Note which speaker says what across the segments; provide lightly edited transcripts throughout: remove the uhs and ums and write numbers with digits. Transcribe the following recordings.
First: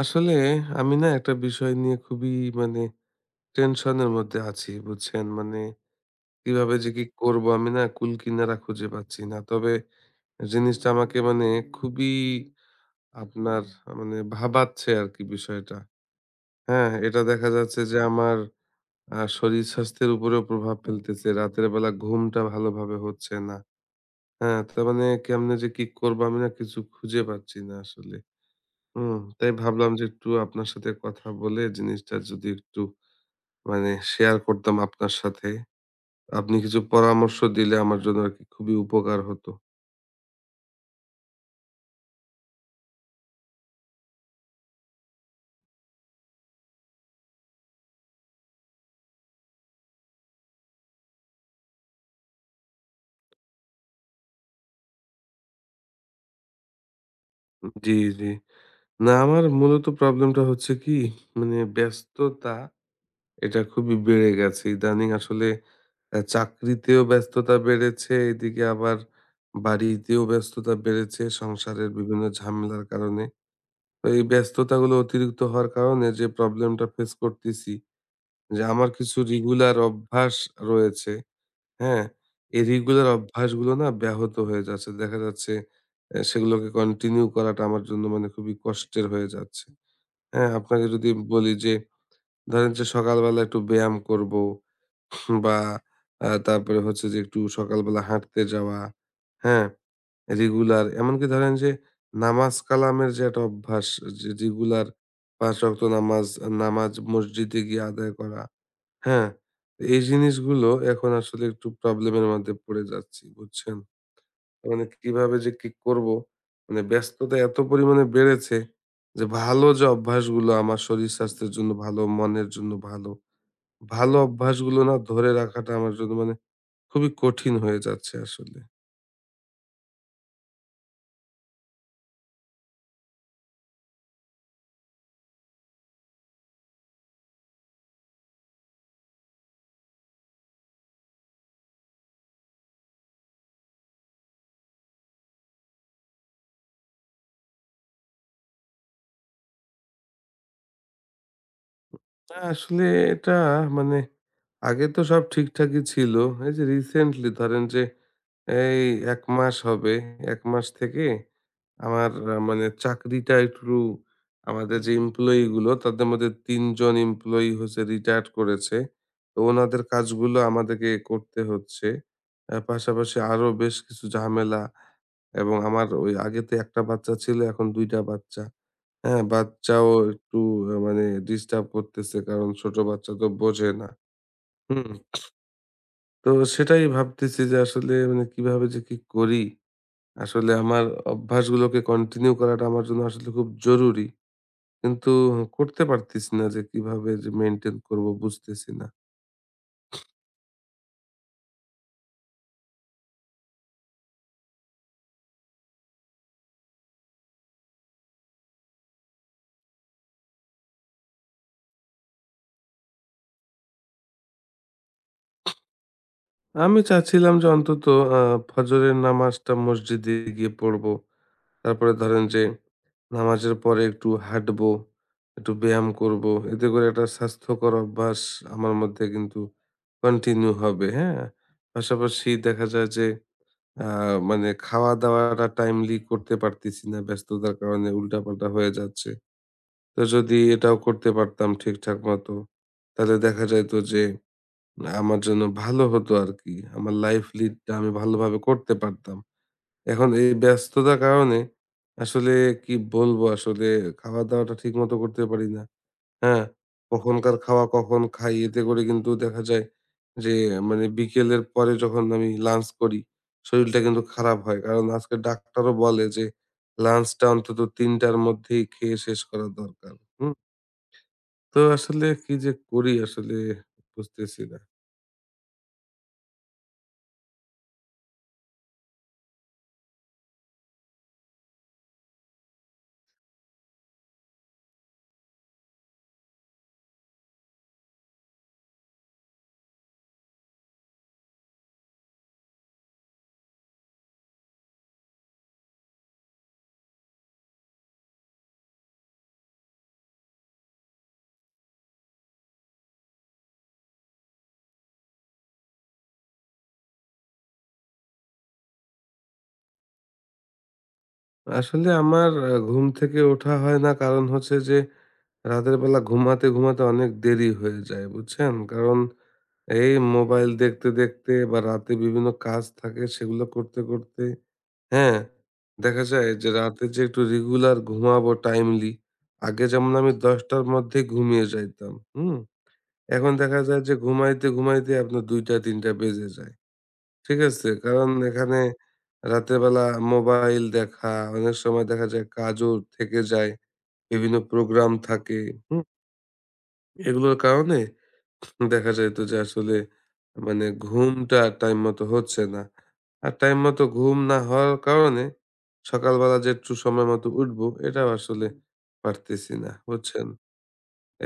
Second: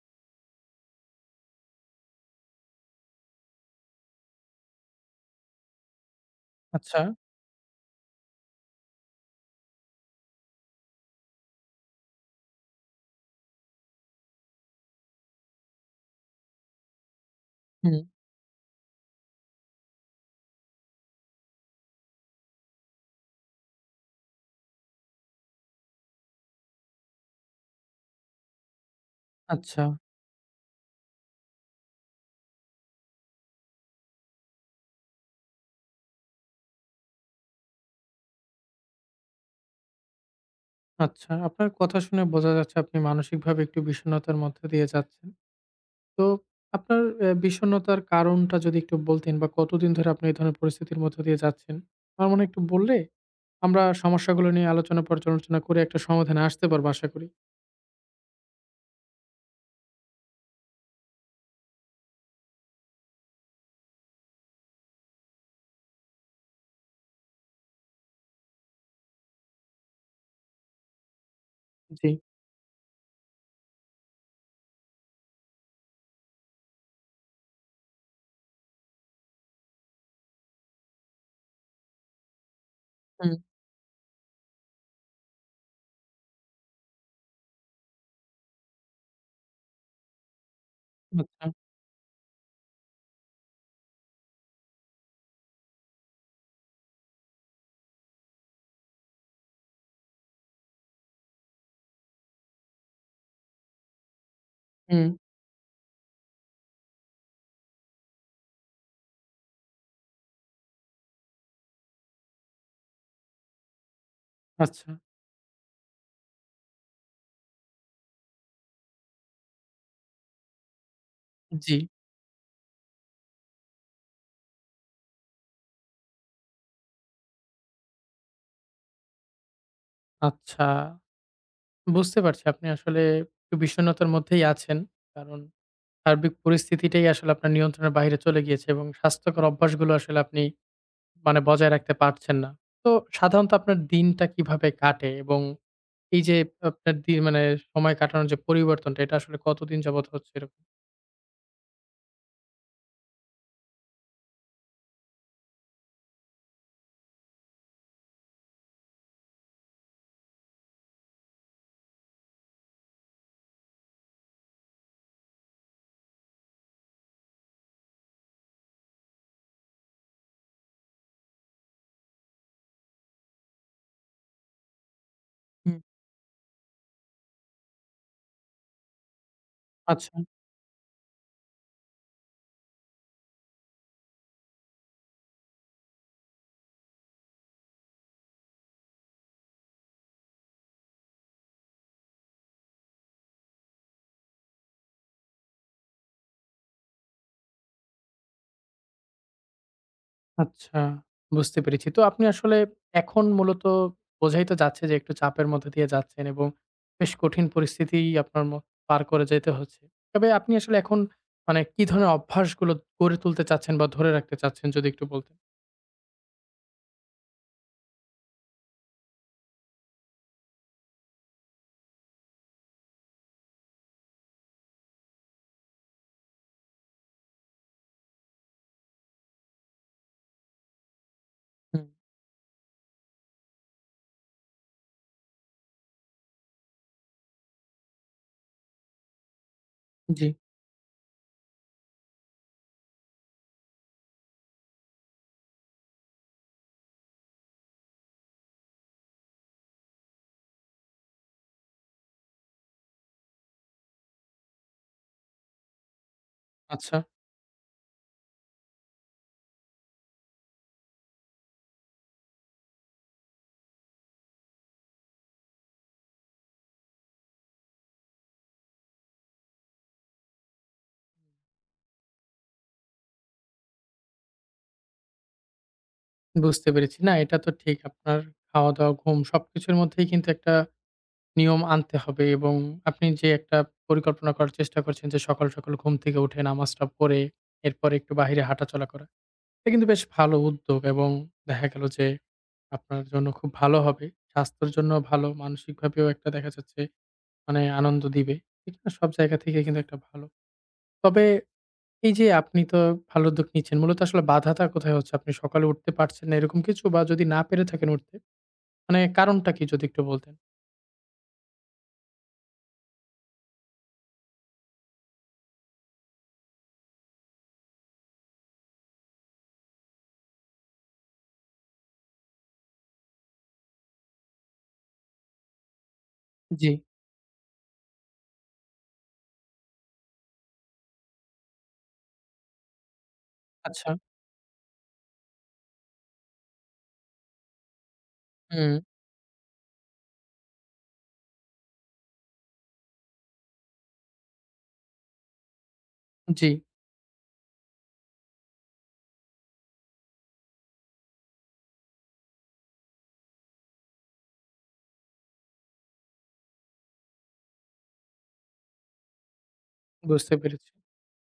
Speaker 1: আসলে আমি না একটা বিষয় নিয়ে খুবই মানে টেনশনের মধ্যে আছি, বুঝছেন? মানে কিভাবে যে
Speaker 2: আচ্ছা,
Speaker 1: কি করব আমি না কুল কিনারা খুঁজে পাচ্ছি না। তবে জিনিসটা আমাকে মানে খুবই, আপনার মানে ভাবাচ্ছে আর কি, বিষয়টা। হ্যাঁ, এটা দেখা যাচ্ছে
Speaker 2: হুম,
Speaker 1: যে আমার শরীর স্বাস্থ্যের উপরেও প্রভাব ফেলতেছে, রাতের বেলা ঘুমটা ভালোভাবে হচ্ছে না। হ্যাঁ, তার মানে কেমনে যে কি করবো আমি না কিছু খুঁজে পাচ্ছি না আসলে। হুম, তাই
Speaker 2: আচ্ছা,
Speaker 1: ভাবলাম যে একটু আপনার সাথে কথা বলে জিনিসটা যদি একটু মানে শেয়ার করতাম আপনার সাথে। আপনি কিছু পরামর্শ দিলে আমার জন্য আরকি খুবই উপকার হতো।
Speaker 2: আচ্ছা। আপনার কথা শুনে বোঝা যাচ্ছে আপনি মানসিকভাবে একটু বিষণ্ণতার মধ্য দিয়ে যাচ্ছেন। তো আপনার বিষণ্ণতার কারণটা যদি একটু বলতেন বা কতদিন ধরে আপনি এই ধরনের পরিস্থিতির মধ্য দিয়ে যাচ্ছেন? আমার মনে হয় একটু বললে আমরা সমস্যাগুলো নিয়ে আলোচনা পর্যালোচনা করে একটা সমাধানে আসতে পারবো আশা করি।
Speaker 1: জি, জি। না, আমার মূলত প্রবলেমটা হচ্ছে কি, মানে ব্যস্ততা এটা খুবই বেড়ে গেছে ইদানিং। আসলে চাকরিতেও ব্যস্ততা বেড়েছে, এদিকে আবার বাড়িতেও ব্যস্ততা বেড়েছে সংসারের
Speaker 2: জি,
Speaker 1: বিভিন্ন ঝামেলার কারণে। তো এই ব্যস্ততাগুলো অতিরিক্ত হওয়ার কারণে যে প্রবলেমটা ফেস করতেছি, যে আমার কিছু রেগুলার অভ্যাস রয়েছে, হ্যাঁ? এই রেগুলার
Speaker 2: হুম,
Speaker 1: অভ্যাসগুলো না ব্যাহত হয়ে যাচ্ছে। দেখা যাচ্ছে সেগুলোকে কন্টিনিউ করাটা আমার জন্য মানে খুবই কষ্টের হয়ে যাচ্ছে। হ্যাঁ? আপনাকে যদি
Speaker 2: আচ্ছা,
Speaker 1: বলি যে ধরেন যে সকালবেলা একটু ব্যায়াম করবো, বা তারপরে হচ্ছে যে একটু সকালবেলা হাঁটতে যাওয়া, হ্যাঁ? রেগুলার, এমনকি ধরেন যে নামাজ কালামের যে একটা অভ্যাস, যে রেগুলার
Speaker 2: হুম,
Speaker 1: ৫ ওয়াক্ত নামাজ, নামাজ মসজিদে গিয়ে আদায় করা। হ্যাঁ, এই জিনিসগুলো এখন আসলে একটু প্রবলেমের মধ্যে পড়ে যাচ্ছি, বুঝছেন? মানে
Speaker 2: আচ্ছা,
Speaker 1: কিভাবে যে কি করব? মানে ব্যস্ততা এত পরিমাণে বেড়েছে যে, ভালো যে অভ্যাসগুলো আমার শরীর স্বাস্থ্যের জন্য
Speaker 2: জি,
Speaker 1: ভালো, মনের জন্য ভালো, ভালো অভ্যাসগুলো না ধরে রাখাটা আমার জন্য মানে খুবই কঠিন হয়ে যাচ্ছে আসলে।
Speaker 2: আচ্ছা। বুঝতে পারছি আপনি আসলে একটু বিষণ্ণতার মধ্যেই আছেন। কারণ সার্বিক পরিস্থিতিটাই আসলে আপনার নিয়ন্ত্রণের বাইরে চলে গিয়েছে এবং স্বাস্থ্যকর অভ্যাসগুলো আসলে আপনি মানে বজায় রাখতে পারছেন না। তো সাধারণত আপনার দিনটা কিভাবে কাটে? এবং এই যে আপনার দি মানে সময় কাটানোর যে পরিবর্তনটা এটা আসলে কতদিন যাবৎ হচ্ছে এরকম?
Speaker 1: না, আসলে এটা মানে আগে তো সব ঠিকঠাকই ছিল। এই যে রিসেন্টলি ধরেন যে এই ১ মাস হবে। ১ মাস থেকে আমার মানে চাকরিটা একটু, আমাদের যে এমপ্লয়ি গুলো তাদের মধ্যে ৩ জন এমপ্লয়ি হচ্ছে রিটায়ার্ড করেছে। তো ওনাদের কাজগুলো আমাদেরকে করতে হচ্ছে। পাশাপাশি আরো বেশ কিছু ঝামেলা, এবং
Speaker 2: হুম।
Speaker 1: আমার ওই আগে তো ১ টা বাচ্চা ছিল, এখন ২ টা বাচ্চা। হ্যাঁ, বাচ্চাও
Speaker 2: আচ্ছা।
Speaker 1: একটু মানে ডিস্টার্ব করতেছে। কারণ ছোট বাচ্চা তো বোঝে না। হুম? তো সেটাই ভাবতেছি যে আসলে মানে কিভাবে যে কি করি? আসলে আমার অভ্যাসগুলোকে কন্টিনিউ করাটা আমার জন্য আসলে খুব জরুরি। কিন্তু করতে পারতেছি না, যে কিভাবে যে মেইনটেইন করব বুঝতেছি না।
Speaker 2: আচ্ছা, বুঝতে পেরেছি। তো আপনি আসলে এখন মূলত বোঝাই তো যাচ্ছে যে একটু চাপের মধ্যে দিয়ে যাচ্ছেন এবং বেশ কঠিন পরিস্থিতি আপনার পার করে যেতে হচ্ছে। তবে আপনি আসলে এখন মানে কি ধরনের অভ্যাসগুলো গড়ে তুলতে চাচ্ছেন বা ধরে রাখতে চাচ্ছেন যদি একটু বলতেন?
Speaker 1: আমি চাচ্ছিলাম যে অন্তত আ ফজরের নামাজটা মসজিদে গিয়ে পড়বো। তারপরে ধরেন যে নামাজের পরে একটু হাঁটবো, একটু ব্যায়াম করবো। এতে করে একটা স্বাস্থ্যকর অভ্যাস আমার মধ্যে কিন্তু কন্টিনিউ হবে, হ্যাঁ?
Speaker 2: হুম,
Speaker 1: পাশাপাশি দেখা যায় যে আ মানে খাওয়া-দাওয়াটা টাইমলি করতে পারতেছি না। ব্যস্ততার কারণে উল্টাপাল্টা হয়ে যাচ্ছে। তো
Speaker 2: জি।
Speaker 1: যদি এটাও করতে পারতাম ঠিকঠাক মতো, তাহলে দেখা যাইত যে আমার জন্য ভালো হতো আরকি। আমার লাইফ লিডটা আমি ভালোভাবে করতে পারতাম। এখন এই ব্যস্ততার কারণে আসলে কি বলবো, আসলে খাওয়া-দাওয়াটা ঠিকমতো করতে পারি না। হ্যাঁ?
Speaker 2: আচ্ছা,
Speaker 1: কখনকার খাওয়া কখন খাই, এতে করে কিন্তু দেখা যায় যে, মানে বিকেলের পরে যখন আমি লাঞ্চ করি, শরীরটা কিন্তু খারাপ হয়। কারণ আজকে ডাক্তারও বলে যে লাঞ্চটা অন্তত ৩ঃ০০ টার মধ্যেই খেয়ে শেষ করা দরকার। হুম? তো আসলে কি যে করি, আসলে বুঝতেছি না।
Speaker 2: বুঝতে পেরেছি। না, এটা তো ঠিক। আপনার খাওয়া-দাওয়া, ঘুম সবকিছুর মধ্যেই কিন্তু একটা নিয়ম আনতে হবে এবং আপনি যে একটা পরিকল্পনা করার চেষ্টা করছেন যে সকাল, সকাল ঘুম থেকে উঠে নামাজটা পড়ে এরপরে একটু বাহিরে হাঁটাচলা করা। এটা কিন্তু বেশ ভালো উদ্যোগ এবং দেখা গেল যে আপনার জন্য খুব ভালো হবে। স্বাস্থ্যের জন্যও ভালো, মানসিকভাবেও একটা দেখা যাচ্ছে মানে আনন্দ দিবে। এটা না সব জায়গা থেকে কিন্তু একটা ভালো। তবে এই যে আপনি তো ভালো উদ্যোগ নিচ্ছেন। মূলত আসলে বাধাটা কোথায় হচ্ছে? আপনি সকালে উঠতে পারছেন না এরকম কিছু? বা যদি না পেরে থাকেন উঠতে, মানে কারণটা কি যদি একটু বলতেন?
Speaker 1: আসলে আমার ঘুম থেকে ওঠা হয় না, কারণ হচ্ছে যে রাতের বেলা ঘুমাতে, ঘুমাতে অনেক দেরি হয়ে যায়, বুঝছেন? কারণ এই মোবাইল দেখতে, দেখতে বা রাতে বিভিন্ন কাজ থাকে সেগুলো করতে, করতে, হ্যাঁ, দেখা যায় যে
Speaker 2: জি,
Speaker 1: রাতে যে একটু রেগুলার ঘুমাবো টাইমলি, আগে যেমন আমি ১০টার মধ্যেই ঘুমিয়ে যাইতাম, হুম? এখন দেখা যায়
Speaker 2: আচ্ছা।
Speaker 1: যে ঘুমাইতে, ঘুমাইতে আপনার ২টা ৩টা বেজে যায়। ঠিক আছে? কারণ এখানে
Speaker 2: হুম,
Speaker 1: রাতের বেলা মোবাইল দেখা, অনেক সময় দেখা যায় কাজও থেকে যায়। বিভিন্ন প্রোগ্রাম থাকে, হুম?
Speaker 2: জি,
Speaker 1: এগুলোর কারণে দেখা যেত যে আসলে মানে ঘুমটা টাইম মতো হচ্ছে না। আর টাইম মতো ঘুম না হওয়ার কারণে সকালবেলা যে একটু সময় মতো উঠবো, এটাও আসলে পারতেছি না। বুঝছেন?
Speaker 2: বুঝতে পেরেছি।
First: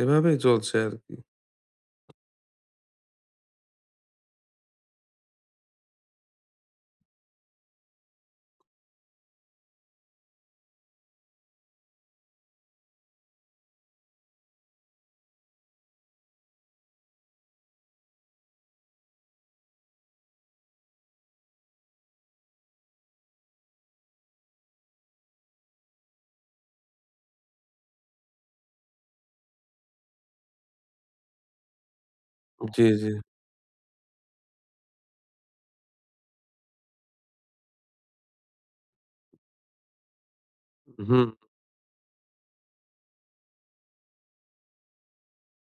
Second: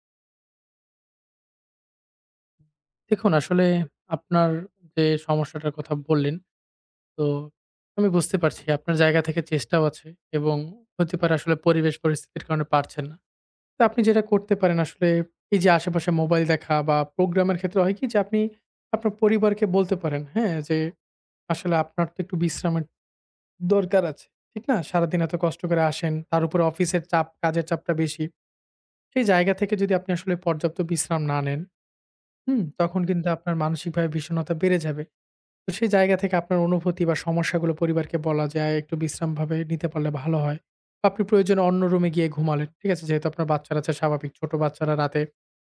Speaker 1: এভাবেই চলছে আরকি।
Speaker 2: দেখুন আসলে আপনার যে সমস্যাটার কথা বললেন তো আমি বুঝতে পারছি আপনার জায়গা থেকে চেষ্টাও আছে এবং হতে পারে আসলে পরিবেশ পরিস্থিতির কারণে পারছেন না। তো আপনি যেটা করতে পারেন আসলে এই যে আশেপাশে মোবাইল দেখা বা প্রোগ্রামের ক্ষেত্রে হয় কি যে আপনি আপনার পরিবারকে বলতে পারেন, হ্যাঁ? যে আসলে আপনার তো একটু বিশ্রামের দরকার আছে। ঠিক না? সারাদিন এত কষ্ট করে আসেন, তার উপরে অফিসের চাপ, কাজের চাপটা বেশি। সেই জায়গা থেকে যদি আপনি আসলে পর্যাপ্ত বিশ্রাম না নেন, হুম?
Speaker 1: জি,
Speaker 2: তখন
Speaker 1: জি।
Speaker 2: কিন্তু আপনার মানসিকভাবে বিষণ্ণতা বেড়ে যাবে। তো সেই জায়গা থেকে আপনার অনুভূতি বা সমস্যাগুলো পরিবারকে বলা যায় একটু বিশ্রামভাবে নিতে পারলে ভালো হয়। বা আপনি
Speaker 1: হুম।
Speaker 2: প্রয়োজনে অন্য রুমে গিয়ে ঘুমালেন। ঠিক আছে? যেহেতু আপনার বাচ্চা-কাচ্চা স্বাভাবিক। ছোট বাচ্চারা রাতে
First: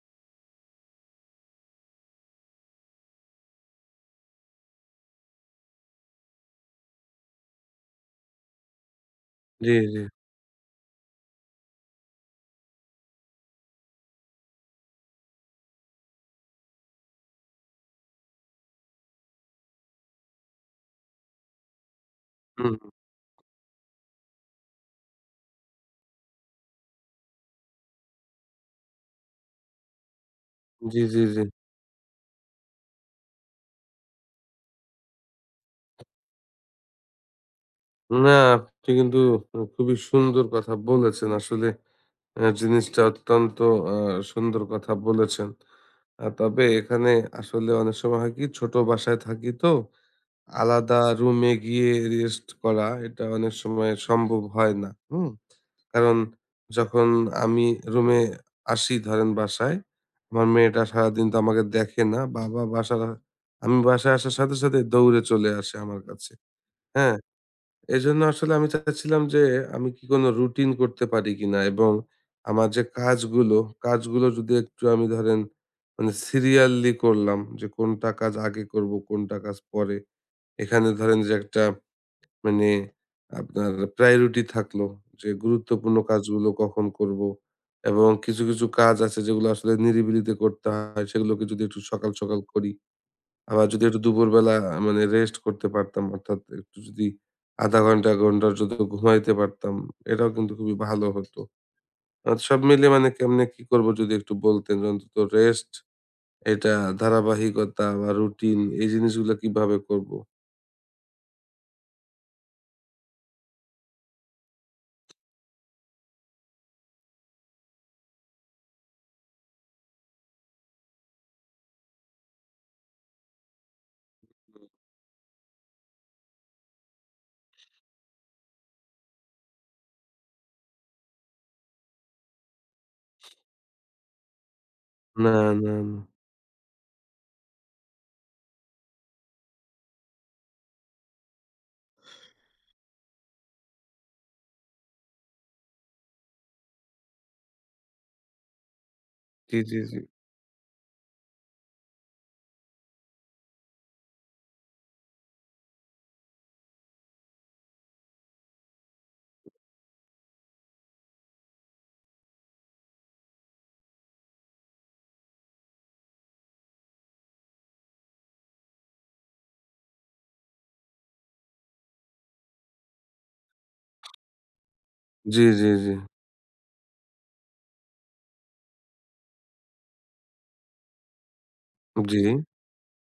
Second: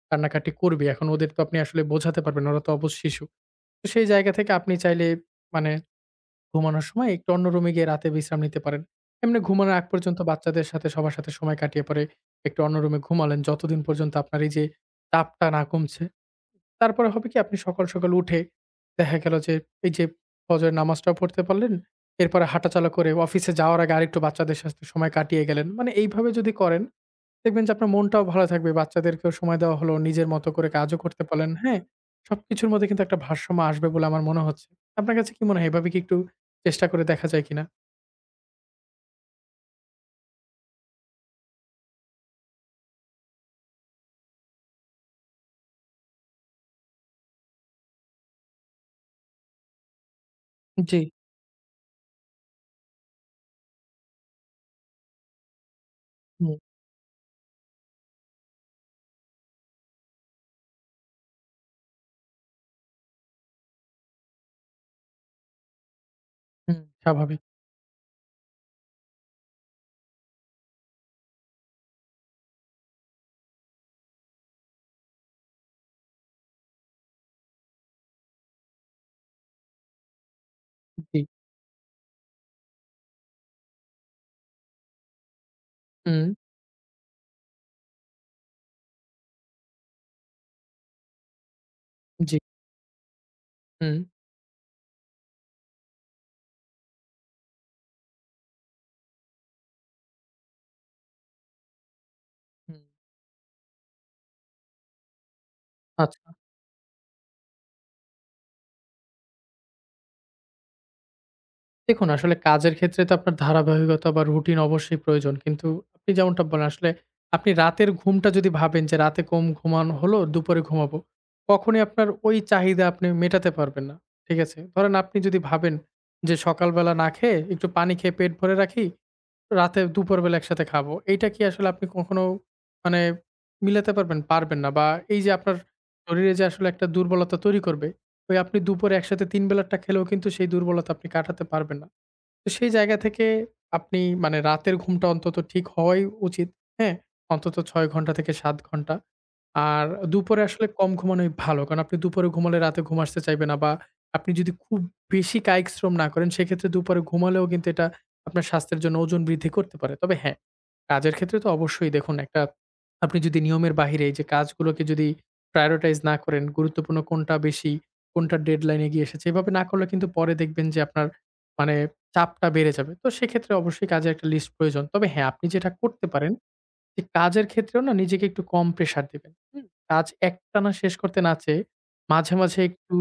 Speaker 2: কান্নাকাটি করবে। এখন ওদের তো আপনি আসলে বোঝাতে পারবেন না। ওরা তো অবুঝ শিশু। তো সেই জায়গা থেকে আপনি চাইলে মানে ঘুমানোর সময় একটু অন্য রুমে গিয়ে রাতে বিশ্রাম নিতে পারেন। এমনি
Speaker 1: জি,
Speaker 2: ঘুমানোর আগ
Speaker 1: জি।
Speaker 2: পর্যন্ত বাচ্চাদের সাথে সবার সাথে সময় কাটিয়ে পরে একটু অন্য রুমে ঘুমালেন। যতদিন পর্যন্ত আপনার এই যে চাপটা না কমছে তারপরে হবে কি আপনি সকাল, সকাল উঠে দেখা গেল যে এই যে ফজরের নামাজটাও পড়তে পারলেন। এরপরে
Speaker 1: হুম,
Speaker 2: হাঁটাচলা করে অফিসে যাওয়ার আগে আরেকটু বাচ্চাদের সাথে সময় কাটিয়ে গেলেন। মানে এইভাবে যদি করেন দেখবেন যে আপনার মনটাও ভালো থাকবে। বাচ্চাদেরকেও সময় দেওয়া হলো, নিজের মতো করে কাজও
Speaker 1: জি, জি,
Speaker 2: করতে
Speaker 1: জি।
Speaker 2: পারলেন, হ্যাঁ? সবকিছুর মধ্যে কিন্তু একটা ভারসাম্য আসবে বলে আমার মনে হচ্ছে। আপনার কাছে কি মনে হয় এভাবে কি একটু চেষ্টা করে দেখা যায় কিনা?
Speaker 1: না, আপনি কিন্তু খুবই সুন্দর কথা বলেছেন। আসলে জিনিসটা অত্যন্ত আ সুন্দর কথা বলেছেন। তবে এখানে আসলে অনেক সময় হয় কি, ছোট বাসায় থাকি তো, আলাদা
Speaker 2: জি,
Speaker 1: রুমে গিয়ে রেস্ট করা এটা অনেক সময় সম্ভব হয় না। হুম? কারণ
Speaker 2: হুম,
Speaker 1: যখন আমি রুমে আসি ধরেন বাসায়, আমার মেয়েটা সারাদিন তো আমাকে দেখে না। বাবা বাসার আমি বাসায় আসার সাথে, সাথে দৌড়ে চলে আসে আমার কাছে।
Speaker 2: হুম।
Speaker 1: হ্যাঁ?
Speaker 2: স্বাভাবিক।
Speaker 1: এজন্য আসলে আমি চাচ্ছিলাম যে আমি কি কোনো রুটিন করতে পারি কিনা, এবং আমার যে কাজগুলো যদি একটু আমি ধরেন মানে সিরিয়াললি করলাম, যে কোনটা কাজ আগে করব, কোনটা কাজ পরে। এখানে
Speaker 2: জি,
Speaker 1: ধরেন যে একটা মানে আপনার প্রায়োরিটি থাকলো যে গুরুত্বপূর্ণ
Speaker 2: হুম,
Speaker 1: কাজগুলো কখন করব, এবং কিছু, কিছু কাজ আছে যেগুলো আসলে নিরিবিলিতে করতে হয় সেগুলোকে যদি একটু সকাল,
Speaker 2: জি,
Speaker 1: সকাল করি, আবার যদি
Speaker 2: হুম,
Speaker 1: একটু দুপুরবেলা মানে রেস্ট করতে পারতাম, অর্থাৎ একটু যদি আধা ঘন্টা ১ ঘন্টার যদি ঘুমাইতে পারতাম, এটাও কিন্তু খুবই ভালো হতো। সব
Speaker 2: হুম।
Speaker 1: মিলে মানে কেমনে কি করবো যদি একটু বলতেন, যে অন্তত রেস্ট
Speaker 2: আচ্ছা।
Speaker 1: এটা, ধারাবাহিকতা বা রুটিন এই জিনিসগুলা কিভাবে করবো?
Speaker 2: দেখুন, আসলে কাজের ক্ষেত্রে তো আপনার ধারাবাহিকতা বা রুটিন অবশ্যই প্রয়োজন। কিন্তু আপনি যেমনটা বলেন আসলে আপনি রাতের ঘুমটা যদি ভাবেন যে রাতে কম ঘুমানো হলো, দুপুরে ঘুমাবো। কখনোই আপনার ওই চাহিদা আপনি মেটাতে পারবেন না। ঠিক আছে? ধরেন আপনি যদি ভাবেন যে সকালবেলা না খেয়ে একটু পানি খেয়ে পেট ভরে রাখি, রাতে দুপুরবেলা একসাথে খাবো। এইটা কি আসলে আপনি কখনো মানে মিলাতে পারবেন? পারবেন না। বা এই
Speaker 1: না,
Speaker 2: যে
Speaker 1: না,
Speaker 2: আপনার
Speaker 1: না।
Speaker 2: শরীরে যে আসলে একটা দুর্বলতা তৈরি করবে ওই আপনি দুপুরে একসাথে ৩ বেলাটা খেলেও কিন্তু সেই দুর্বলতা আপনি কাটাতে পারবেন না। তো সেই জায়গা থেকে আপনি মানে রাতের ঘুমটা অন্তত ঠিক হওয়াই উচিত। হ্যাঁ? অন্তত ৬ ঘন্টা থেকে ৭ ঘন্টা।
Speaker 1: জি, জি,
Speaker 2: আর
Speaker 1: জি।
Speaker 2: দুপুরে আসলে কম ঘুমানোই ভালো। কারণ আপনি দুপুরে ঘুমালে রাতে ঘুম আসতে চাইবে না বা আপনি যদি খুব বেশি কায়িক শ্রম না করেন সেক্ষেত্রে দুপুরে ঘুমালেও কিন্তু এটা আপনার স্বাস্থ্যের জন্য ওজন বৃদ্ধি করতে পারে। তবে হ্যাঁ, কাজের ক্ষেত্রে তো অবশ্যই দেখুন একটা আপনি যদি নিয়মের বাহিরে এই যে কাজগুলোকে যদি prioritize না করেন, গুরুত্বপূর্ণ কোনটা বেশি, কোনটা ডেডলাইন এগিয়ে এসেছে, এভাবে না করলে কিন্তু পরে দেখবেন যে আপনার মানে চাপটা বেড়ে যাবে। তো সেক্ষেত্রে অবশ্যই কাজের একটা লিস্ট প্রয়োজন। তবে হ্যাঁ,
Speaker 1: জি,
Speaker 2: আপনি
Speaker 1: জি,
Speaker 2: যেটা
Speaker 1: জি।
Speaker 2: করতে পারেন যে কাজের ক্ষেত্রেও না নিজেকে একটু কম প্রেশার দিবেন। হুম? কাজ একটানা শেষ করতে না চেয়ে
Speaker 1: জি।
Speaker 2: মাঝে, মাঝে একটু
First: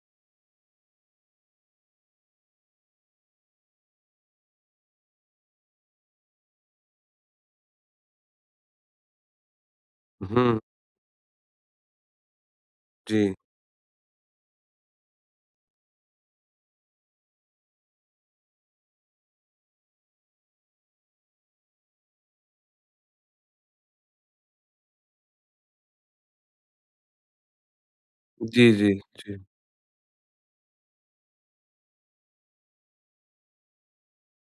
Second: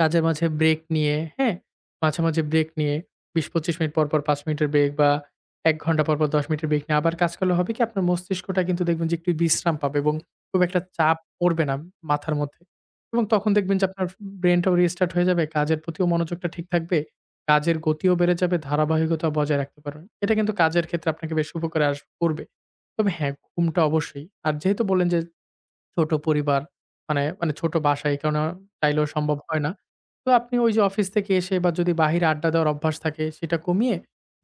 Speaker 2: কাজের মাঝে ব্রেক নিয়ে, হ্যাঁ? মাঝে, মাঝে ব্রেক নিয়ে ২০-২৫ মিনিট পর, পর ৫ মিনিটের ব্রেক বা ১ ঘন্টা পর, পর ১০ মিনিটের ব্রেক নিয়ে আবার কাজ করলে হবে কি আপনার মস্তিষ্কটা কিন্তু দেখবেন যে একটু বিশ্রাম পাবে এবং
Speaker 1: হুম।
Speaker 2: খুব একটা চাপ পড়বে না মাথার মধ্যে।
Speaker 1: জি।
Speaker 2: এবং তখন দেখবেন যে আপনার ব্রেইনটাও রিস্টার্ট হয়ে যাবে, কাজের প্রতিও মনোযোগটা ঠিক থাকবে। কাজের গতিও বেড়ে যাবে, ধারাবাহিকতা বজায় রাখতে পারবেন। এটা কিন্তু কাজের ক্ষেত্রে আপনাকে বেশ উপকারে আস করবে। তবে হ্যাঁ, ঘুমটা অবশ্যই। আর যেহেতু বললেন যে ছোট পরিবার। মানে মানে ছোট বাসা এই কারণে
Speaker 1: জি, জি,
Speaker 2: চাইলেও
Speaker 1: জি।
Speaker 2: সম্ভব হয় না। তো আপনি ওই যে অফিস থেকে এসে বা যদি বাহিরে আড্ডা দেওয়ার অভ্যাস থাকে সেটা কমিয়ে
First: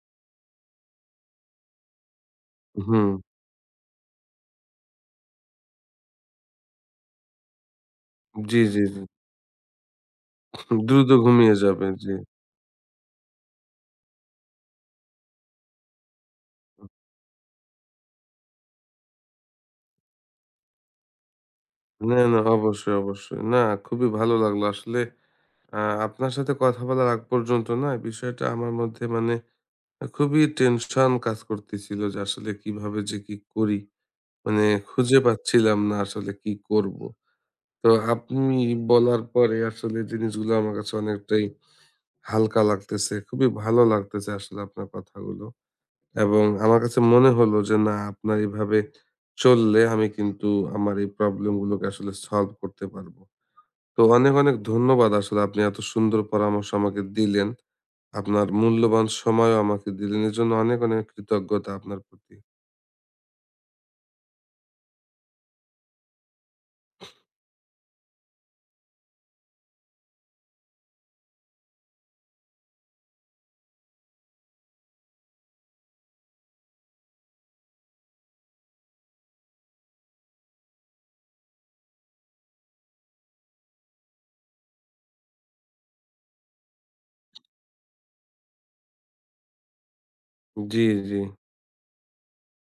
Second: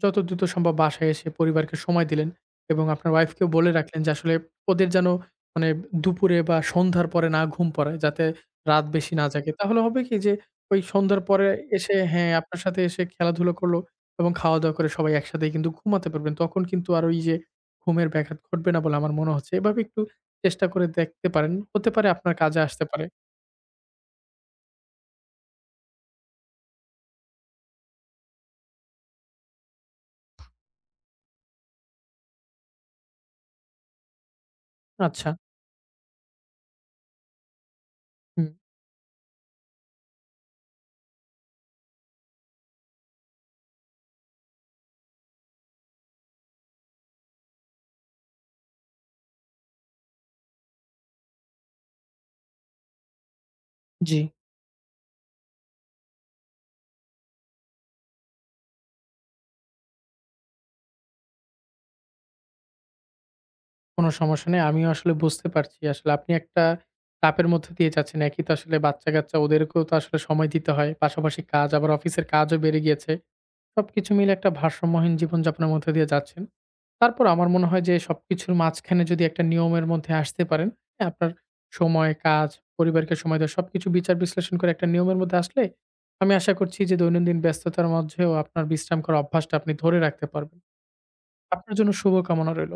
Speaker 2: যত দ্রুত সম্ভব বাসায় এসে পরিবারকে সময় দিলেন এবং
Speaker 1: হুম।
Speaker 2: আপনার ওয়াইফকেও বলে রাখলেন যে আসলে ওদের যেন মানে দুপুরে বা সন্ধ্যার পরে না ঘুম পড়ে যাতে
Speaker 1: জি, জি,
Speaker 2: রাত
Speaker 1: জি।
Speaker 2: বেশি না জাগে। তাহলে হবে কি যে ওই
Speaker 1: দ্রুত
Speaker 2: সন্ধ্যার পরে
Speaker 1: ঘুমিয়ে যাবে।
Speaker 2: এসে
Speaker 1: জি।
Speaker 2: হ্যাঁ, আপনার সাথে এসে খেলাধুলা করল এবং খাওয়া-দাওয়া করে সবাই একসাথেই কিন্তু ঘুমাতে পারবেন। তখন কিন্তু আর ওই যে ঘুমের ব্যাঘাত ঘটবে না বলে আমার মনে হচ্ছে। এভাবে একটু চেষ্টা করে দেখতে পারেন। হতে পারে
Speaker 1: না,
Speaker 2: আপনার
Speaker 1: না,
Speaker 2: কাজে আসতে
Speaker 1: অবশ্যই,
Speaker 2: পারে।
Speaker 1: অবশ্যই। না, খুবই ভালো লাগলো আসলে। আপনার সাথে কথা বলার আগ পর্যন্ত না বিষয়টা আমার মধ্যে মানে খুবই টেনশন কাজ করতেছিল, যে আসলে কিভাবে যে কি করি, মানে খুঁজে
Speaker 2: আচ্ছা,
Speaker 1: পাচ্ছিলাম না আসলে কি করব। তো
Speaker 2: হুম,
Speaker 1: আপনি বলার পরে আসলে জিনিসগুলো আমার কাছে অনেকটাই হালকা লাগতেছে, খুবই ভালো লাগতেছে আসলে আপনার কথাগুলো। এবং আমার কাছে মনে হলো যে, না, আপনার এভাবে চললে আমি কিন্তু আমার এই প্রবলেম গুলোকে আসলে সলভ করতে পারবো। তো
Speaker 2: জি,
Speaker 1: অনেক অনেক ধন্যবাদ, আসলে আপনি এত সুন্দর পরামর্শ আমাকে দিলেন, আপনার মূল্যবান সময়ও আমাকে দিলেন। এজন্য অনেক, অনেক কৃতজ্ঞতা আপনার প্রতি।
Speaker 2: কোনো সমস্যা নেই। আমিও আসলে বুঝতে পারছি। আসলে আপনি একটা চাপের মধ্য দিয়ে যাচ্ছেন। একই তো আসলে বাচ্চা-কাচ্চা ওদেরকেও তো আসলে সময় দিতে হয়। পাশাপাশি কাজ, আবার অফিসের কাজও বেড়ে গিয়েছে। সবকিছু মিলে একটা ভারসাম্যহীন জীবনযাপনের মধ্য দিয়ে যাচ্ছেন। তারপর আমার মনে হয় যে সবকিছুর মাঝখানে যদি একটা নিয়মের মধ্যে আসতে পারেন, হ্যাঁ, আপনার সময়, কাজ, পরিবারকে সময় দেওয়া সবকিছু বিচার বিশ্লেষণ করে একটা নিয়মের মধ্যে আসলে আমি আশা করছি যে দৈনন্দিন ব্যস্ততার মধ্যেও আপনার বিশ্রাম করার অভ্যাসটা আপনি ধরে রাখতে পারবেন।
Speaker 1: জি, জি।
Speaker 2: আপনার জন্য শুভকামনা রইল।